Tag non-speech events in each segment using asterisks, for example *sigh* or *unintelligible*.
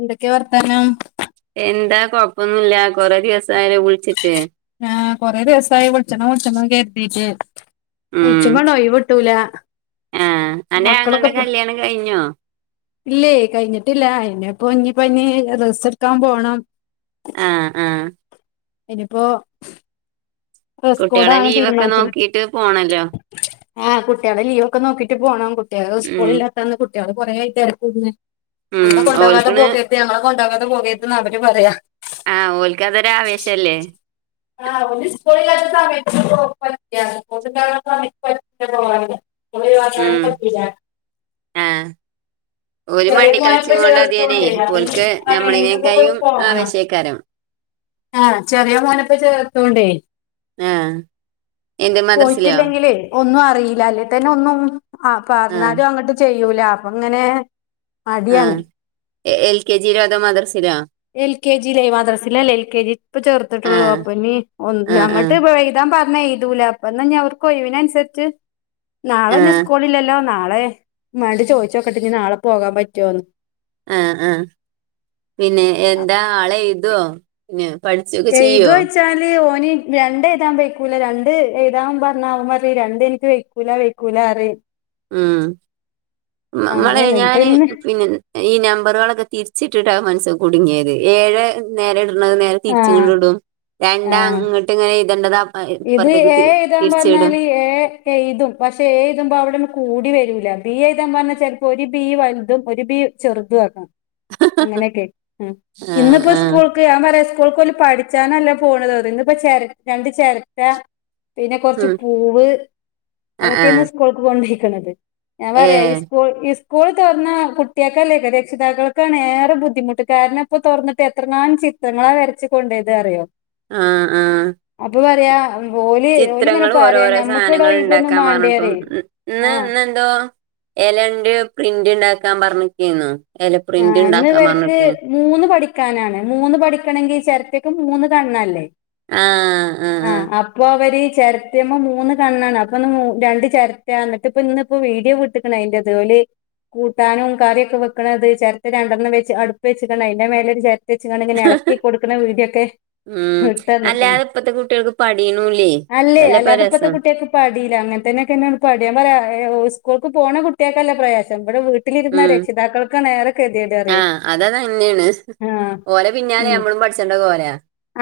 എന്തൊക്കെ വർത്താനം എന്താ കൊഴപ്പൊന്നുല്ല കൊറെ ദിവസം ആയില വിളിച്ചിട്ട് ആഹ് കൊറെ ദിവസായി വളിച്ചനോ മുച്ചെനോ കര്തീട്ട് ഉം വിളിച്ചുങോണ്ട ഒഴിവ് കിട്ടൂല ആഹ് അന്റെ മക്കളൊക്കെ ആങ്ങളുടെ കല്യാണം കഴിഞ്ഞോ ഇല്ലേ കഴിഞ്ഞിട്ടില്ല അയിന്പ്പ ഇഞ്ഞി ഡ്രസ്സ്‌ എടുക്കാൻ പോണം ആ ആ ഇനിപ്പോ കുട്ടികളെ ലീവൊക്കെ തീരുമാനിച്ചത് നോക്കിട്ട് പോണല്ലോ ആഹ് കുട്ടികളെ ലീവ് ഒക്കെ നോക്കിട്ട് പോകണം കുട്ടികള് സ്കൂള ഉം ന്ന് കുട്ടികള് കൊറേ ആയി രക്കൂന്ന് ഉം അങ്ങെ കൊണ്ടപോകെ ഓൽക്കണ് പോക ഞങ്ങളെ കൊണ്ടാവാതെ പോവര്ത്ന്ന് അവര് പറയാ ആഹ് ഓൽക്കാതൊരു ആവേശല്ലേ ആഹ് ഓല് സ്കൂൾ ഇല്ലാത്ത സമയത്തൊക്കെ പോവാൻ പറ്റാ. സ്കൂൾ ണ്ടാവ്ണ സമയത്ത് പറ്റൂല പോവാന്. ഉം *unintelligible* ആഹ് ഓല് ചെറിയ മണ്ടി പോപ്പ കളിച്ചും ചേർത്തൊണ്ടെ കൊണ്ട് ദസം ഉണ്ട അതിയനെ ഓൽക്ക് എണെങ്കിലക്കൊ ഞമ്മളിനേക്കായും പോകണം ആവേശേക്കാരം ആഹ് ചെറിയ മോനപ്പെ ചേർത്ത്യോണ്ടേ ആഹ് എന്ത് മദ്രസിലോ പോയിട്ടില്ലെങ്കിൽ ല്ല ഒന്നും അറിയില്ല അല്ലെ തന്നെ ഒന്നും ആഹ് ആഹ് പറഞ്ഞാലും അങ്ങോട്ട് ചെയ് യ്യൂല അപ്പ അങ്ങനെ മടിയാണ് ആഹ് എൽ കെ ജിലോ അതോ മദ്രസിലോ എൽ കെ ജി ലേ മാദ്രസ്സിലല്ല എൽ കെ ജി ഇപ്പൊ ചേർത്തിട്ടുള്ളൂ ആഹ് അപ്പ ഒ ആഹ് ആഹ് അങ്ങോട്ട് എഴുതാൻ പറഞ്ഞ ഇതൂല അപ്പ എന്നാ ഞാ അവർക്കൊയ്വിനൻസര്ച്ച് അനുസരിച്ച് നാളെ ഇഞ് ആഹ് സ്കൂളില്ലല്ലോ നാളെ വേണ്ട ചോദിച്ചോക്കട്ട് ഇഞ് നാളെ പോകാൻ പറ്റുവോന്ന് ആഹ് ആഹ് പിന്നെ എന്താ ആള് എയ്തോ പിന്നെ പഠിച്ചൊ എയ്തോയ്ച്ചാല് ഓന് രണ്ട് എയ്താൻ വെയ്ക്കൂല രണ്ട് എഴുതാൻ പറഞ്ഞാല് ഓന് പറിം രണ്ട് ഇന്ക്ക് വെയ്ക്കൂല വെയ്ക്കൂല പറിം ഉം നമ്മളെ അങ്ങനെയാണ് ഇപ്പൊ ഞാന് ഇന്ന് പിന്നെ ഈ നമ്പറുകളൊക്കെ തിരിച്ചിട്ടിട്ടാണ് മൻസൻ കുടുങ്ങിയത് ഏഴെ നേരെ ഇട്ണത് നേരെ തിരിച്ച് ആഹ് ഇങ്ങട്ട് ഇടും രണ്ടാ ആഹ് ഇങ്ങട്ട് ഇങ്ങനെ എഴ്തേണ്ടത് ഇത് ഏ എഴ്താൻ പറഞ്ഞാല് ഏ എഴുതും പക്ഷെ ഏ എഴ്‌തുമ്പോ അവിടെ ഒന്നും കൂടി വരൂല ബി എഴ്‌താൻ പറഞ്ഞാ ചെലപ്പോ ഒരു ബീ വലുതും ഒരു ബി ചെറുത് വാക്കാ അങ്ങനെയൊക്കെ ഉം ആ ഇന്നിപ്പോ ആ സ്കൂൾ ഇപ്പൊ ഞാൻ പറയാ സ്കൂൾക് ഓല് പഠിച്ചാനല്ല പോണത് ഇന്ന് ഇപ്പൊ ചെര രണ്ട് ചിരട്ട പിന്നെ കുറച്ച് ഉം പൂവ് ആ അതൊക്കെ ആ ഇന്ന് സ്കൂൾക്ക് കൊണ്ടേയ്ക്ണത് ഞാൻ ഏ പറയാ ഈ സ്കൂൾ ഈ സ് സ്കൂൾ തൊറന്നാ കുട്ടികൾക്കല്ല രക്ഷിതാക്കൾക്കാണ് ഏറെ ബുദ്ധിമുട്ട് കാരണം ഇപ്പോ തൊറന്നിട്ട് എത്രങ്ങാനും ചിത് എത്രണ്ണാ വരച്ച് കൊണ്ടേയ്ത് അറിയോ ആഹ് ആഹ് അപ്പൊ പറയാ ഓല് ഓലിങ്ങനെ ചിത്രങ്ങൾ പറയാ ഓരോഓരോ ഞമ്മക്കിവിടെ സാനങ്ങൾ ഒഴിവൊന്നും ണ്ടാക്കാൻ മാണ്ടേ പറഞ്ഞിട്ടും പറയും ഇന്ന് ആഹ് ഇന്നെന്തോ ഇലന്റെ പ്രിന്റ് ണ്ടാക്കാൻ പറഞ്ഞക്കേന്നു ഇല പ്രിന്റ് ആഹ് ഇന്ന് ണ്ടാക്കാൻ ഇവർക്ക് പറഞ്ഞക്കേന്നു മൂന്ന് പഠിക്കാനാണ് മൂന്ന് പഠിക്കണെങ്കിൽ ചെര്റ്റക്ക് മൂന്ന് കണ്ണല്ലേ ആഹ് ആഹ് ആഹ് അപ്പൊ അവര് ചെര്റ്റെമ്മേ മൂന്ന് കണ്ണാണ് അപ്പൊ ഒന്ന് രണ്ട് ചെര്റ്റാന്ന് ഇത് ഇന്നിപ്പോ വീഡിയോ വിട്ട്ക്ണ് അയ്ന്റെത് ഓല് കൂട്ടാനും കറി ഒക്കെ വെക്ക്‌ണത് ചെരറ്റ രണ്ടെണ്ണം വെച്ച് അടുപ്പ് വെച്ച്കാണ്ട് അയ്ന്റെ മേല ഒര് ചെരറ്റ വെച്ച് കാണ്ട് ഇങ്ങനെ ഇളക്കി കൊടുക്കണ വീടിയൊക്കെ ഉം അല്ലാതെ ഇപ്പത്തെ കുട്ടികൾക്ക് പണി ഒന്നും ഇല്ലേയ് അതല്ലേ ഇപ്പൊ രസം പടീല അങ്ങൻത്തന്നെയൊക്കെന്നെ പഠിയാ ഞാൻ പറിയ സ്കൂൾക്ക് പോണ കുട്ടികൾക്കല്ല പ്രയാസം ഇവിടെ വീ ട്ടിലിരുന്ന രക്ഷിതാക്കൾക്കാണ് ഏറെ കെതിയേട് പറയെ ആഹ് അത് തന്നെയാണ് ആഹ് ഓലെ പിന്നാലെ ഉം നമ്മളും പഠിച്ചണ്ട കോല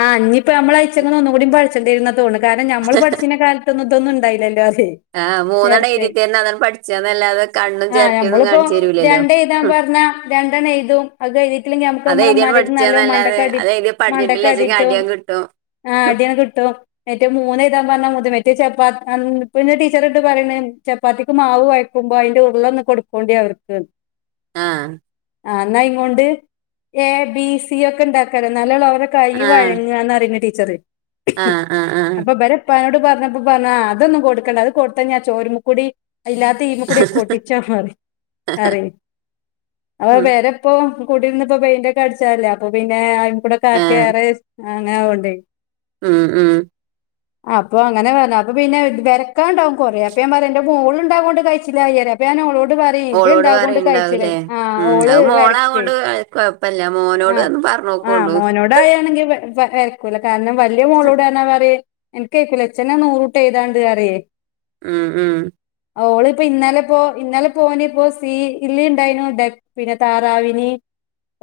ആഹ് ഞ്ഞിപ്പ അമ്മൾ അയ്ച്ചങ്ങന്ന് ഒന്നും കൂടി പഠിച്ചെണ്ടിരുംന്നാണ് തോണത് കാരണം നമ്മള് പഠിചീന കാല അന്ന് ഇതൊന്നും ണ്ടായില്ലല്ലോതെ ആഹ് മൂന്ന് എണ്ണം എഴുതിറ്റെന്നെ അതാണ്ട് പഠിച്ചന്നല്ലാതെ കണ്ണും ആഹ് ചെരട്ടിയൊന്നും ഞമ്മളിപ്പോ കാണിച്ചുരൂല്ലേ രണ്ട് എഴ്താൻ പർഞ്ഞ രണ്ട് ന്ന് എഴുതും അത് എഴുതിട്ടില്ലെകിൽ നമുക്ക് അത് മ്മളെ എഴുതിയാണ് ഇമ്മാന്റെ എടുത്തിന്ന് നല്ലോം പഠിച്ചാന്നല്ലാതെ മണ്ടക്കടി അത് എഴുതി പഠിച്ചിട്ടില്ല മണ്ടക്ക്‌ വെച്ചെങ്കിൽ അടിട്ടും അടിയാൻ കിട്ടും ആഹ് അടി ഒക്കെ കിട്ടും ഏറ്റേ മൂന്ന് എഴ്താൻ പറഞ്ഞാൽ *unintelligible* മറ്റേ ചപ്പാ പിന്നെ ടീച്ചർ ഇട്ട് പറയണ ചപ് പ്പാത്തിക്ക് മാവ് കൊയ്ക്കുമ്പോ അതിന്റെ ഉരുള ഒന്ന് കൊടുക്കോണ്ടി അവർക്ക് ആഹ് ആഹ് ഇന്നാ അയ്നോണ്ട് എ ബി സി ഒക്കെ ഉണ്ടാകാലോ ഇന്നാലല്ലേ അവരെ ആ കയ്യ് വഴങ്ങാന്ന് പറിന് ടീച്ചറ് ആ ആ ആ അപ്പൊ ഇബരെ പ്പാനോട് പറഞ്ഞപ്പോ പറഞ്ഞ അതൊന്നും കൊടുക്കണ്ട അത് കൊട്ത്താ ഇഞ്ഞി ആ ചോരുമ്മക്കൂടി അയ് ഇല്ലാത്ത ഈ കൂടി ഒക്കെ ഒട്ടിച്ചാ പറി അറിം അപ്പ ഉം പെര ഇപ്പോ കൂടിര്ന്ന് ഇപ്പോ പെയിന്റ് ഒക്കെ അടിച്ചതല്ലേ അപ്പൊ പിന്നെ അയിൻമകൂടൊക്കെ ആ ആര്ക്കെ ഏറെ ആഹ് അങ്ങനെ ആവോണ്ടേ ഉം ഉം അപ്പൊ അങ്ങനെ പറഞ്ഞ് അപ്പൊ പിന്നെ വരക്കാൻണ്ടാവും കൊറേ അപ്പ ഞാൻ പറ എന്റെ മോള് ണ്ടായതോണ്ട് കയ്ച്ചിലായിറിയ അപ്പൊ ഞാൻ ഓളോട് പറയും ഇജ് ഓളോട് ഇണ്ടായതോണ്ട് പറയുണ്ടാവൂലേ കയ്ച്ചിലായി ഉം അഹ് മോളാവോണ്ട് കൊഴപ്പല്ല മോനോട് ഒന്ന് പറഞ്ഞു നോക്കോണ്ടു ഇവിടെ ആയാണെങ്കിൽ വരക്കൂല്ല കാരണം വലിയ മോളോട് പറഞ്ഞാ പറിം എന്ക്ക് വെയ്ക്കൂല ഇച്ചെന്നെ നൂറൂട്ട് എയ്താണ്ട് അറിയേ ഉം ഉം ഓള് ഇപ്പോ ഇന്നലെപ്പോ ഇന്നലെ പോന് ഇപ്പോ സി ഇലിണ്ടായ്നു എഹ് പിന്നെ താറാവിനിം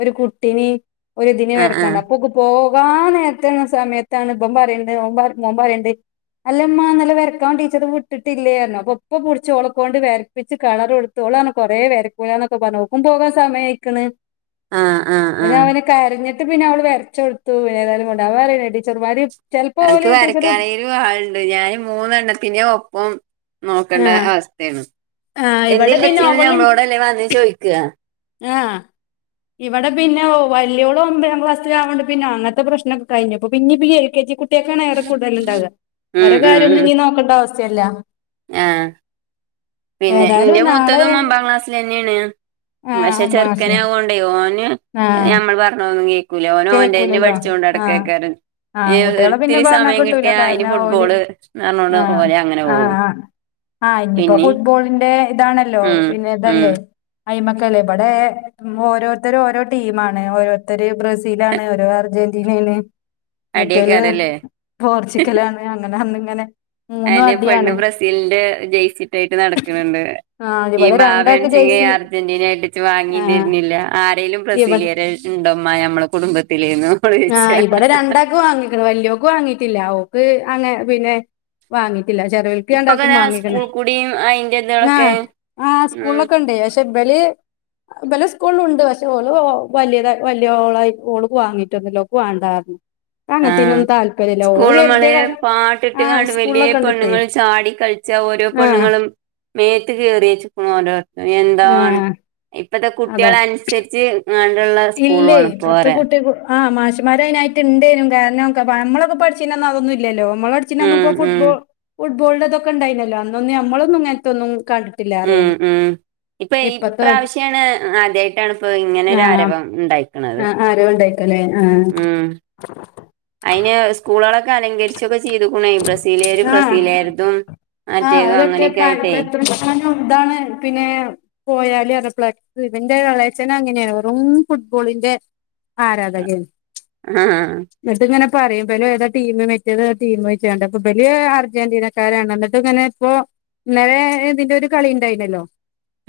ഒരു കുട്ടിനീം ഒരുതിനിം ആഹ് വരക്കാണ്ട് ആഹ് അപ്പോക്ക് പോവാന്നേരത്താണ് സമയത്താണ് ബൻ പറിണ്ട് ഓൻപ മോം പറിണ്ട് അല്ലമ്മാന്നലെ വരക്കാൻ ടീച്ചർ വിട്ടിട്ടില്ലേന്ന് അപ്പൊപ്പൊ പിടിച്ചോളക്കോണ്ട് വര് പിച്ച് കളറൊടുത്ത് ഓളറഞ്ഞ് കൊറേ വരക്കൂലാന്നൊക്കെ പർഞ്ഞു ഓം പോവാൻ സമയയ്ക്ക്ണ് ആഹ് ആഹ് ഒ ആഹ് രാവിലെ കരഞ്ഞിട്ട് പിന്നെ അവള് വരച്ച് കൊടുത്തു പിന്നേതാലും വേണ്ടില്ല *unintelligible* പറേണെ ടീച്ചർമാര് ചെലപ്പോ അനക്ക് ഓല് ടീച്ചറ് വരക്കാനേലും ആളുണ്ട് ഞാന് മൂന്നെണ്ണത്തിന്റെ ഒപ്പം നോക്കണ്ട ആഹ് അവസ്ഥയാണ് ആഹ് ഇവിടെ പിന്നെ *unintelligible* അവള് നമ്മളോടല്ലേ വന്ന് ചോയിക്കുക ആഹ് ഇവിടെ പിന്നെ ഓ വല്യോള് ഒമ്പതാം ക്ലാസ്സിലാവോണ്ട് പിന്നെ അങ്ങനത്തെ പ്രശ്നൊക്കെ കഴിഞ്ഞിപ്പോ പിന്നിപ്പോ എൽ കെ ജി കു ട്ടിക്കാണ് ഏറെ കൂടുതൽ ഉണ്ടാവുക ഉം ഓരടെ ഉം കാര്യവൊന്നും ഉം ഇനി നോക്കേണ്ട ആവശ്യവില്ല. ആഹ് പിന്നെ ഏതായാലും ഇന്റെ നാളെ മൂത്തതും ഒമ്പതാം ക്ലാസ്സില് തന്നെയാണ്. ആ പക്ഷെ ഒമ്പതാം ക്ലാസ്സിലെ ചെറുക്കനാവോണ്ട് ഓന് ആ നമ്മള് പറഞ്ഞാ ഒന്നും കേ ൾക്കൂല ഓന് ഓൻ്റെ തന്നെ കേക്കൂലല്ലോ ആ പഠിച്ചോണ്ടടയ്ക്കയ്ക്കാരം. ഇ ആൺകുട്ടികളെ പിന്നെ ഒരിത്തിരി പറഞ്ഞാ സമയം കിട്ടൂല കിട്ടിയാ അയിന് കാരണം ഓല് ഫുട്ബോള് എന്ന് പറഞ്ഞോണ്ട് ഓല് അങ്ങനെ പോവും. ആഹ് ഇനിയിപ്പോ പിന്നിം ഫുട്ബോളിന്റെ ഇതാണല്ലോ ഉം പിന്നെ ഉം ഇതല്ലേ അയ്മേക്കല്ലേ ഇബടെ ഉം ഓരോരുത്തര് ഓരോ ടീമാണ് ഓരോരുത്തര് ബ്ര സീലാണ് ഒരാള് അർജന്റീനേ മറ്റോല് അടിയേക്കാരല്ലേ പോർച്ചുഗലാണ് അങ്ങനെ വന്നിങ്ങനെ അയിന് പെണ്ണ് ബ്രസീലിന്റെ ജേഴ്സിയിട്ടെയിട്ട് നടക്കണുണ്ട് ആ ഈ ഇവിടെ രണ്ടാൾക്ക് ബാബേണച്ചെങ്കി ജേഴ്സി അർജന്റീനായിട്ട് വാങ്ങി ആ തരുന്നില്ല. ആരേലും ഇവിടെ ബ്രസീലിയരെ ഇണ്ടമ്മ നമ്മളെ കുടുംബത്തിലേന്ന് ആഹ് ഇവിടെ രണ്ടാക്ക് വാങ്ങീക്കണ്. വല്യോയോക്ക് വാങ്ങീട്ടില്ല ഓക്ക് അങ്ങ പിന്നെ വാങ്ങി യില്ല ചെറ്യോൽക്ക് ഇപ്പൊക്കെ രണ്ടാക്കും ദാ വാങ്ങീക്കണ് സ്കൂൾ കൂടിയും അയിന്റെ എന്നാ ഇതളൊക്കെ ആഹ് ഉം സ്കൂളിലൊക്കെ ഉണ്ട് ഇബല് ഇബലെ സ്‌കൂളിലുമുണ്ട് പക്ഷേ ഓള് ഒ വലിത് വല്യോളായി ഓളക്ക് വാങ്ങീട്ടൊന്നുവില്ല ഓക്ക് വേണ്ടാ പറഞ്ഞു ആഹ് സ്കൂൾ മാളെ കരുതിയ ക പാട്ടിട്ട് ആഹ് ക്കാണ്ട് വലിയേ സ്കൂളിലൊക്കെ ഇണ്ട് ഇപ്പേ പെണ്ണുങ്ങൾ ചാടിക്കളി ച്ചാ ഓരോ ആഹ് പെണ്ണുങ്ങളും മേത്ത് കീറി വെച്ചക്കണു ഓൻ്റെ *unintelligible* എന്താണ് ആഹ് ഇപ്പത്തെ അതാ കുട്ടികളനുസരിച്ച് അങ്ങനുള്ള സ്കൂള് വേണം ഇപ്പൊ പറയാ ആഹ് മാഷമ്മാര് അയിനായിട്ട് ഉണ്ട് താനും കാരണം ക്ക നമ്മളൊക്കെ പഠിച്ചീനന്ന് അതൊന്നും ഇല്ലല്ലോ നമ്മള ച്ച് ഉം നന്നുപ്പോ ഉം ഫുട്ബോൾ ഫുട്ബോളിന്റെ ഇതൊക്കെയുണ്ടായിനല്ലോ അന്നൊന്ന് നമ്മളൊന്നും ഇങ്ങനത്തൊന്നും കണ്ട് ഉം ഉം ഇപ്പൊ ഇപ്രാവശ്യാണ് ആദ്യായിട്ടാണ് ഇപ്പോ ഇങ്ങനൊരു ആരവം ഉണ്ടായി ആഹ് ആരവണ്ടയിക്കലേ ആഹ്. ഉം അയിന് സ്കൂളാളൊക്കെ അലങ്കരിച്ചൊക്കെ ചെയ്തുക്കുണേ ബ്ര സീലുകാര് ആ ബ്രസീലുകാരുടേതും മറ്റേത് അങ്ങനെയൊക്കെ ആയിട്ടേ തനും ഇതാണ് പിന്നെ പോയാല് അത് ഫ്ലക്സ് ഇവൻ്റെ എളേച്ചനങ്ങനേണ് വെറും ഫുട്ബോളിന്റെ ആരാധകയാണ് ആഹ് എന്നിട്ടിങ്ങനെ പറയും *unintelligible* ഇബല് അർജന്റീനക്കാരാണ് എന്നിട്ട് ഇങ്ങനെ ഇപ്പോ ഇന്നലെ ഇതിന്റെ ഒരു കളി ഇണ്ടായിനല്ലോ?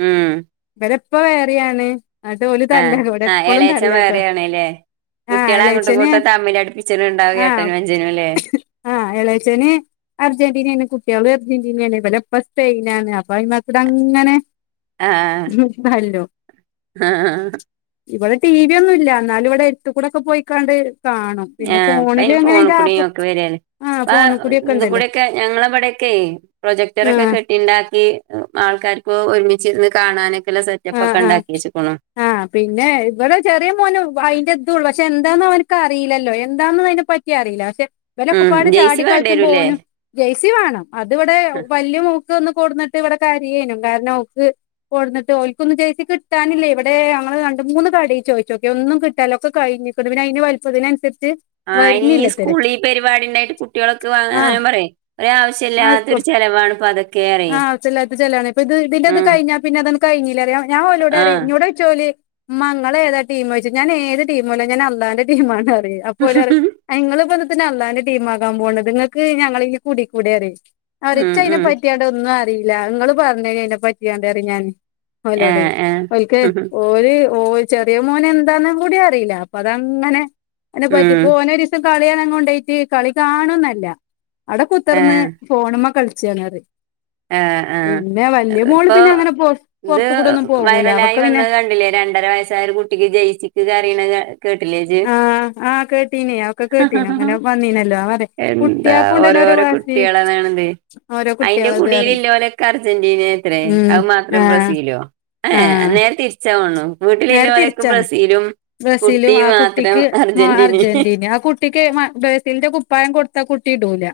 ഉം ഇവരെപ്പ വേറെയാണ്. എന്നിട്ട് ഓല് ആഹ് തല്ലാക്കും ഇവിടെ ആഹ് എപ്പളും ഏളേയച്ചൻ തല്ലാക്കാ വേറെയാണ് അല്ലേ? ആഹ് കുട്ടികളെ എളേച്ചന് അങ്ങോട്ടുമിങ്ങോട്ടും തമ്മിലടുപ്പിച്ചിണുണ്ടാവും ആഹ് ഏട്ടനും അനുജനും അല്ലേ? ആഹ് എളയച്ചന് അർജന്റീനയാണ് കുട്ടിയാളും അർജന്റീനയാണ് ഇബല് അപ്പോ സ്പെയിനാണ് അപ്പൊ അയിമേക്ക് ഇത് അങ്ങനെ ആഹ് ഉം തല്ലും ആഹ് ഇവിടെ ടി വി ഒന്നും ഇല്ല എന്നാലും ഇവിടെ അടുത്തുക്കൂടെ പോയിക്കാണ്ട് കാണും പിന്നെ ആഹ് ഫോണില് എങ്ങനെ അതിന്റെ ആപ്പ് ആഹ് ആ ഫോണിൽ കൂടിയൊക്കെ ഇതിൽ ഉണ്ടല്ലോ കൂടെക്കെ ഞങ്ങള് ഇവിടൊക്കെയേ പ്രൊജക്ടറൊക്കെ ആഹ് കെട്ടിയുണ്ടാക്കി ആൾക്കാർക്ക് ഒരുമിച്ചിരുന്ന് കാണാനൊക്കെയുള്ള സെറ്റപ്പ് ഒക്കെ ഉണ്ടാക്കി വച്ചുക്കണ് ആ പിന്നെ ഇവിടെ ചെറിയ മോന് അതിന്റെ ഇത് ഉള്ളൂ പക്ഷെ എന്താന്ന് അവനക്ക് അറിയില്ലല്ലോ എന്താന്ന് അതിനെ പറ്റി- ക്ക അറിയില്ല പക്ഷെ ഇവല് ഉം ഒക്കപ്പാടെ ജെയ്സി വേണ്ടിവരൂല്ലേ? ചാടിക്കളിച്ചുമ്പോണ് ജെയ്സി വേണം അത് ഇവിടെ വലിയ മോൾക്ക് ഒന്ന് കൊട്ന്നിട്ട് ഇവിടെ കരയെന് കാരണം ഓക്ക് *unintelligible* ജെഴ്സി കിട്ടാനില്ലേ ഇവിടെ ഞങ്ങള് രണ്ട് മൂന്ന് കടയി ചോദിച്ചോക്കെ ഒന്നും കിട്ടാലോ ഒക്കെ കഴിഞ്ഞു- *unintelligible* പിന്നെ അതിന് വലിപ്പതിനനുസരിച്ച് ആ അയ്നി ഈ സ്കൂള് ഈ പരിപാടി ഉണ്ടായിട്ട് കുട്ടികളൊക്കെ ആഹ് വാങ്ങാൻ പറയാ ഒരു ആഹ് സ്കൂൾ ആവശ്യമില്ലാതൊരു ചെലവാണ് ഇപ്പ അതൊക്കെ പറയ്. ആഹ് ആവശ്യം ഇല്ലാത്ത ചെലവാണ് ഇപ്പ ഇതിന്റെ അത് ഉം കഴിഞ്ഞ പിന്ന അത് കഴിഞ്ഞീല്ലെ ഞാൻ ഓലോട് പറയും ആഹ് എന്നോട് *unintelligible* ഏതാ ടീം ചോയ്ച്ചും ഞാൻ ഏത് ടീം അല്ല ഞാൻ അള്ളാന്റെ ടീമാണ് പറയും അപ്പോല് പറയും നിങ്ങള് ഇപ്പെന്തിന അള്ളാന്റെ ടീമാകാൻ പോകണത് നിങ്ങൾക്ക് ഞങ്ങളെ കൂടെ കൂടി അറിയും ഉം *unintelligible* ഉം പറ്റിയാണ്ട് ഒന്നും അറിയില്ല നിങ്ങള് പറഞ് തരി അതിനെ പറ്റിയാണ്ട്. അറിഞ്ഞഞാൻ ഓലോടെ ആഹ് ആഹ് ഒൽക്ക് ഓര് ഓ ചെറിയ മോന് എന്താന്ന് കൂടി അറിയില്ല അപ്പ അതങ്ങനെ ഉം പറ്റിപ്പോ ഓന- കളി കാണാൻ കൊണ്ടയിട്ട് കളി കാണോന്നല്ല അവിടെ കുത്തിർന്ന് ആഹ് ഫോണ് മ്മ കളിച്ചാണറയും ആഹ് ആഹ് ആഹ് മോള് ഇപ്പോ പിന്നെ അങ്ങനെ പൊ ഇത് പൊറത്ത് കൂടെ ഒന്നും പോകൂല വൈറലായി അവക്ക് പിന്നെ വന്നത് കണ്ടില്ലേ രണ്ടര വയസ്സായ ഒരു കുട്ടി- കുട്ടിക്ക് ജയ്സിക്ക് കരയ്ണ കേട്ടില്ലേ ജ്ജ് ആഹ് ആഹ് കേട്ടീന് ഒക്കെ കേട്ടീന് അങ്ങനെ വന്നീനല്ലോ എന്താ കുട്ട്യാക്കും ഉണ്ടല്ലോ ഓരോ ഓരോഓരോ വാശി കുട്ടികളാന്നാണത് ഓരോ അയിന്റെ കുട്ട്യാളത് പറയും കുടീൽല്ലലെൊക്കെ അർജന്റീന ത്രേ ഉം അത് മാത്രം ആഹ് ബ്രസീലോ ഏഹ് ആഹ് ഹേ - തിരിച്ചാ തോന്ന് ണ് നേരെ വീട്ടിലില്ലോക്കെ തിരിച്ചാണ് ബ്രസീലും കുട്ടി ബ്രസീലും ആ മാത്രം കുട്ടിക്ക് മ അർജന്റീനയും അർജന്റീന ആ കുട്ടിക്ക് ബ്രസീലിന്റെ കുപ്പായം കൊടുത്ത കുട്ടി ഇടൂല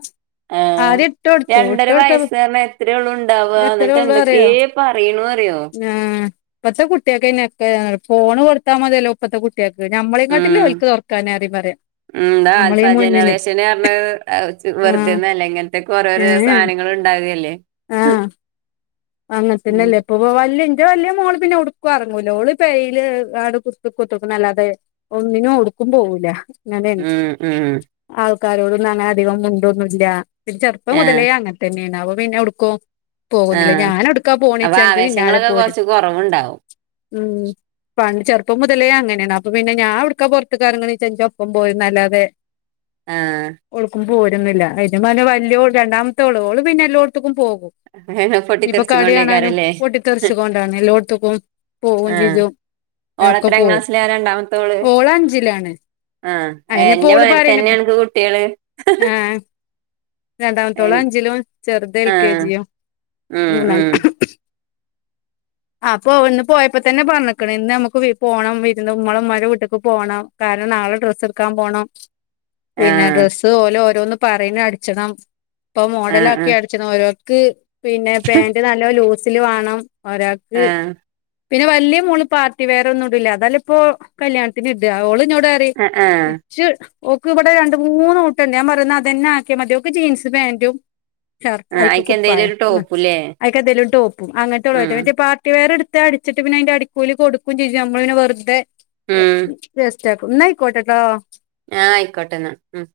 ആഹ് ആദ്യ- രണ്ടര വയസ്സ എത്രയുള്ളൂ ഉണ്ടാവുക എത്രേ എന്നിട്ട് ഉള്ളൂ അറിയോ എന്തൊക്കെയ പറയണ അറിയോ ആഹ് ഇപ്പത്തെ കുട്ടിയകോ ക്കെ ഫോണ് കൊടുത്താൽ മതില്ലേ ഇപ്പത്തെ കു- കുട്ടിയാൾക്ക് ഞമ്മളെകാട്ടിലും ഉം ഓലിക്ക് തുറക്കാൻ അറിയും പറയാ ഉം ന്താ ആൽഫ നമ്മളീ മുന്നില് ജനറേഷൻ പറഞ്ഞ ആഹ് വെറുതെയല്ല ഇങ്ങനത്തെ കൊറേ ഏ ഓരോരോ സാധനങ്ങളണ്ട് ഉണ്ടാകല്ലേ *unintelligible* അങ്ങനത്തന്നല്ലേ ഇപ്പൊ ഓ വല് ഇന്റെ വലിയ മോള് പിന്നെ എടുക്കും ഇറങ്ങൂല ഓള് പേരയില് ആട് കു കുത്തിരിക്കും അല്ലാതെ ഒന്നിനും എടുക്കും പോവൂല അങ്ങനെ ആണ് ഉം ഉം ആൾക്കാരോടുന്നങ്ങനെ അധികം മിണ്ടൊന്നുല്ല പിന്നെ ചെറുപ്പം ആഹ് മുതലേ അങ്ങനെ- *unintelligible* ആഹ് ഞാൻ എവിടുക്കാ അപ്പൊ പോണച്ച ജ്ജെ പിന്നാലെ ആവേശങ്ങളൊക്കെ പോരും കൊറച്ച് കൊറവുണ്ടാവും ഉം ചെറുപ്പം മുതലേ അങ്ങനെയാണ് അപ്പൊ പിന്നെ ഞാൻവിടുക്കാ പുറത്ത് ക്കറങ്ങണോ ച്ചാ ന്റെ ഒപ്പം പോരുണ് അല്ലാതെ ആഹ് ഓൾക്കും പോരുന്നില്ല അതിന് വേണ്ടി വലിയ രണ്ടാമത്തെ ഓള് പിന്നെ എല്ലോടത്തക്കും പോകും. *unintelligible* ഇയിപ്പൊ കളി കാണാനും പൊട്ടിത്തെറിച്ചുകൊണ്ടേക്കാരല്ലേ പൊട്ടിത്തെറിച്ചു കൊണ്ടാണ് എല്ലോടത്തക്കും പോകയും ആഹ് ചിജ്ജും ഒക്കെ ഓളെത്രാം പോവും ക്ലാസ്സിലാ രണ്ടാമത്തോള് ഓള് അഞ്ചിലാണ് ആഹ് ഹേ അയിനിപ്പോ എന്റെ ഓള് പറയണ് മാരിത്തന്നെയണനക്ക് കുട്ടികള് ഏഹ് രണ്ടാമത്തോള് എൻ അഞ്ചിലും ചെറുത് എൽ കെ ആഹ് ജി യും ഉം ഉം അപ്പോ ഇന്ന് പോയപ്പോ തന്നെ പറഞ്ഞക്കണ ഇന്ന് നമുക്ക് പോകണം വീടിന്റെ ഉമ്മള ഉമ്മമാരുടെ വീട്ടേക്ക് പോകണം കാരണം നാളെ ഡ്രസ്സ് എടുക്കാൻ പോണം പിന്നെ ആഹ് ഡ്രസ്സ് ഓലെ ഓരോന്ന് പറയുന്ന അടിച്ചണം ഇപ്പ മോഡല ആഹ് ആക്കി ആഹ് ഒരാൾക്ക് പിന്നെ പാന്റ് നല്ല ലൂസില് വേണം ഒരാൾക്ക് ആഹ് പിന്നെ വലിയ മോള് പാർട്ടി വെയർ ഒന്നും ഇടൂല്ല അതല്ല ഇപ്പോ കല്യാണത്തിന് ഇടാ ഓള്ന്നോട് *unintelligible* ആഹ് ആഹ് ച്ച് ഓക്ക് ഇവിടെ രണ്ട് മൂന്ന് കൂട്ടുണ്ട് ഞാൻ പറയുന്നത് അതന്നെ ആക്കിയാ മതി യോക്ക് ജീൻസ് പാൻറും ഷർട്ട് ആഹ് അയ്ക്ക് അയിക്കെന്തേലും കുപ്പായം ഒരു ഉം ടോപ്പുല്ലേ അയ്ക്കെന്തേലുംടോപ്പും അങ്ങനത്തെ ഉം ഉള്ളപറ്റ മറ്റേ പാർട്ടി വേറെ എടുത്ത് അടിച്ചിട്ട് പിന്നെ അതിന്റെ അടിക്കൂലി കൊടുക്കും ചെയ്യും നമ്മള് പിന്നെ വെറുതെ ഉം വേസ്റ്റാക്കും ന്നാ ആയിക്കോട്ടെ ട്ടോ ആഹ് ആയിക്കോട്ടെ ന്നാ ഉം